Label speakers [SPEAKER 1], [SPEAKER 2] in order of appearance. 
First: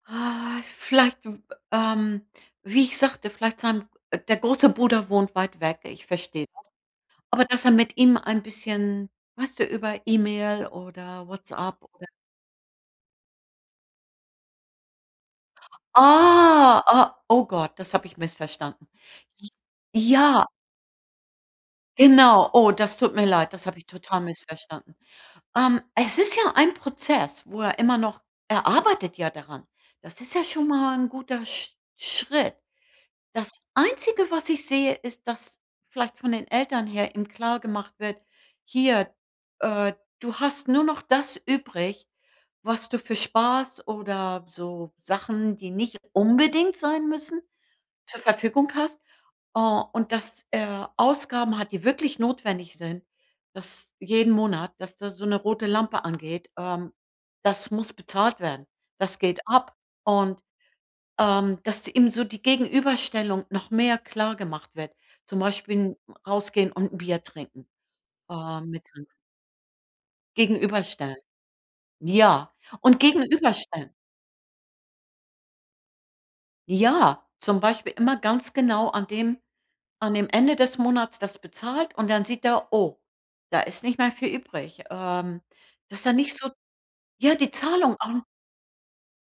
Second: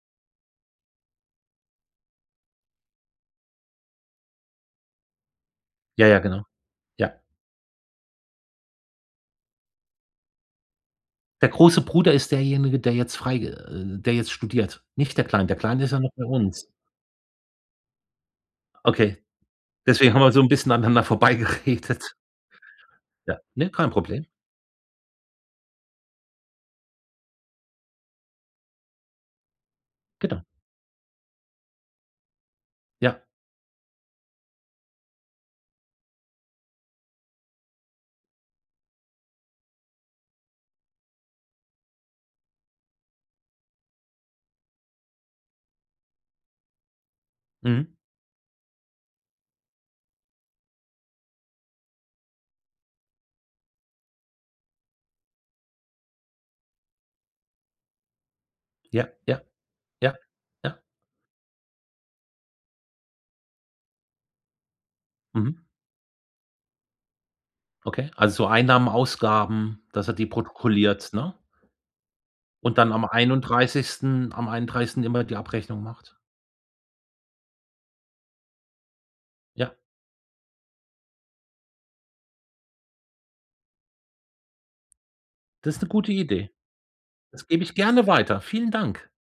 [SPEAKER 1] Ah vielleicht, w ähm, wie ich sagte, vielleicht sein der große Bruder wohnt weit weg. Ich
[SPEAKER 2] Jaja,
[SPEAKER 1] verstehe
[SPEAKER 2] genau.
[SPEAKER 1] das.
[SPEAKER 2] Ja.
[SPEAKER 1] Aber dass er mit ihm ein bisschen, weißt du, über E-Mail oder
[SPEAKER 2] Der große
[SPEAKER 1] Whatsapp oder?
[SPEAKER 2] Bruder ist derjenige, der jetzt freig äh, der jetzt studiert. Nicht der Kleine. Der Kleine ist ja noch bei uns.
[SPEAKER 1] Oh, oh. Oh Gott, das habe ich missverstanden.
[SPEAKER 2] Okay, deswegen haben wir so 'n
[SPEAKER 1] Ja.
[SPEAKER 2] bisschen aneinander vorbeigeredet.
[SPEAKER 1] Genau. Oh, das tut mir
[SPEAKER 2] Ja,
[SPEAKER 1] leid. Das
[SPEAKER 2] ne,
[SPEAKER 1] habe ich
[SPEAKER 2] kein
[SPEAKER 1] total
[SPEAKER 2] Problem.
[SPEAKER 1] missverstanden. Ähm, es ist ja ein Prozess, wo er immer noch er arbeitet ja daran. Das ist
[SPEAKER 2] Genau.
[SPEAKER 1] ja schon mal 'n guter Sch Schritt.
[SPEAKER 2] Ja.
[SPEAKER 1] Das Einzige, was ich sehe, ist, dass vielleicht von den Eltern her eben klargemacht wird: „Hier, äh, du hast nur noch das übrig, was du für Spaß oder so Sachen, die nicht unbedingt sein müssen,
[SPEAKER 2] Mhm.
[SPEAKER 1] zur Verfügung hast.“ Hm, und dass er Ausgaben hat, die wirklich notwendig sind, dass jeden Monat, dass da so 'ne rote Lampe angeht, ähm, das muss bezahlt werden.
[SPEAKER 2] Ja.
[SPEAKER 1] Das geht
[SPEAKER 2] Ja.
[SPEAKER 1] ab.
[SPEAKER 2] Ja.
[SPEAKER 1] Und,
[SPEAKER 2] Ja.
[SPEAKER 1] ähm, dass ihm so die Gegenüberstellung noch mehr klargemacht wird, zum
[SPEAKER 2] Mhm.
[SPEAKER 1] Beispiel 'n rausgehen und 'n Bier trinken,
[SPEAKER 2] Okay, also,
[SPEAKER 1] ähm, mit
[SPEAKER 2] Einnahmen,
[SPEAKER 1] sein
[SPEAKER 2] Ausgaben, dass er die protokolliert,
[SPEAKER 1] Gegenüberstellen.
[SPEAKER 2] ne?
[SPEAKER 1] Ja,
[SPEAKER 2] Und dann
[SPEAKER 1] und
[SPEAKER 2] am
[SPEAKER 1] gegenüberstellen.
[SPEAKER 2] 31., am 31. immer die Abrechnung macht?
[SPEAKER 1] Ja, zum Beispiel immer ganz genau an dem
[SPEAKER 2] Ja.
[SPEAKER 1] an dem Ende des Monats das bezahlt. Und dann sieht er: „Oh, da ist nicht mehr viel übrig.“ Ähm,
[SPEAKER 2] Das ist 'ne
[SPEAKER 1] dass
[SPEAKER 2] gute
[SPEAKER 1] da nicht so
[SPEAKER 2] Idee.
[SPEAKER 1] ja,
[SPEAKER 2] Das
[SPEAKER 1] die
[SPEAKER 2] gebe ich
[SPEAKER 1] Zahlung
[SPEAKER 2] gerne
[SPEAKER 1] ah
[SPEAKER 2] weiter. Vielen Dank.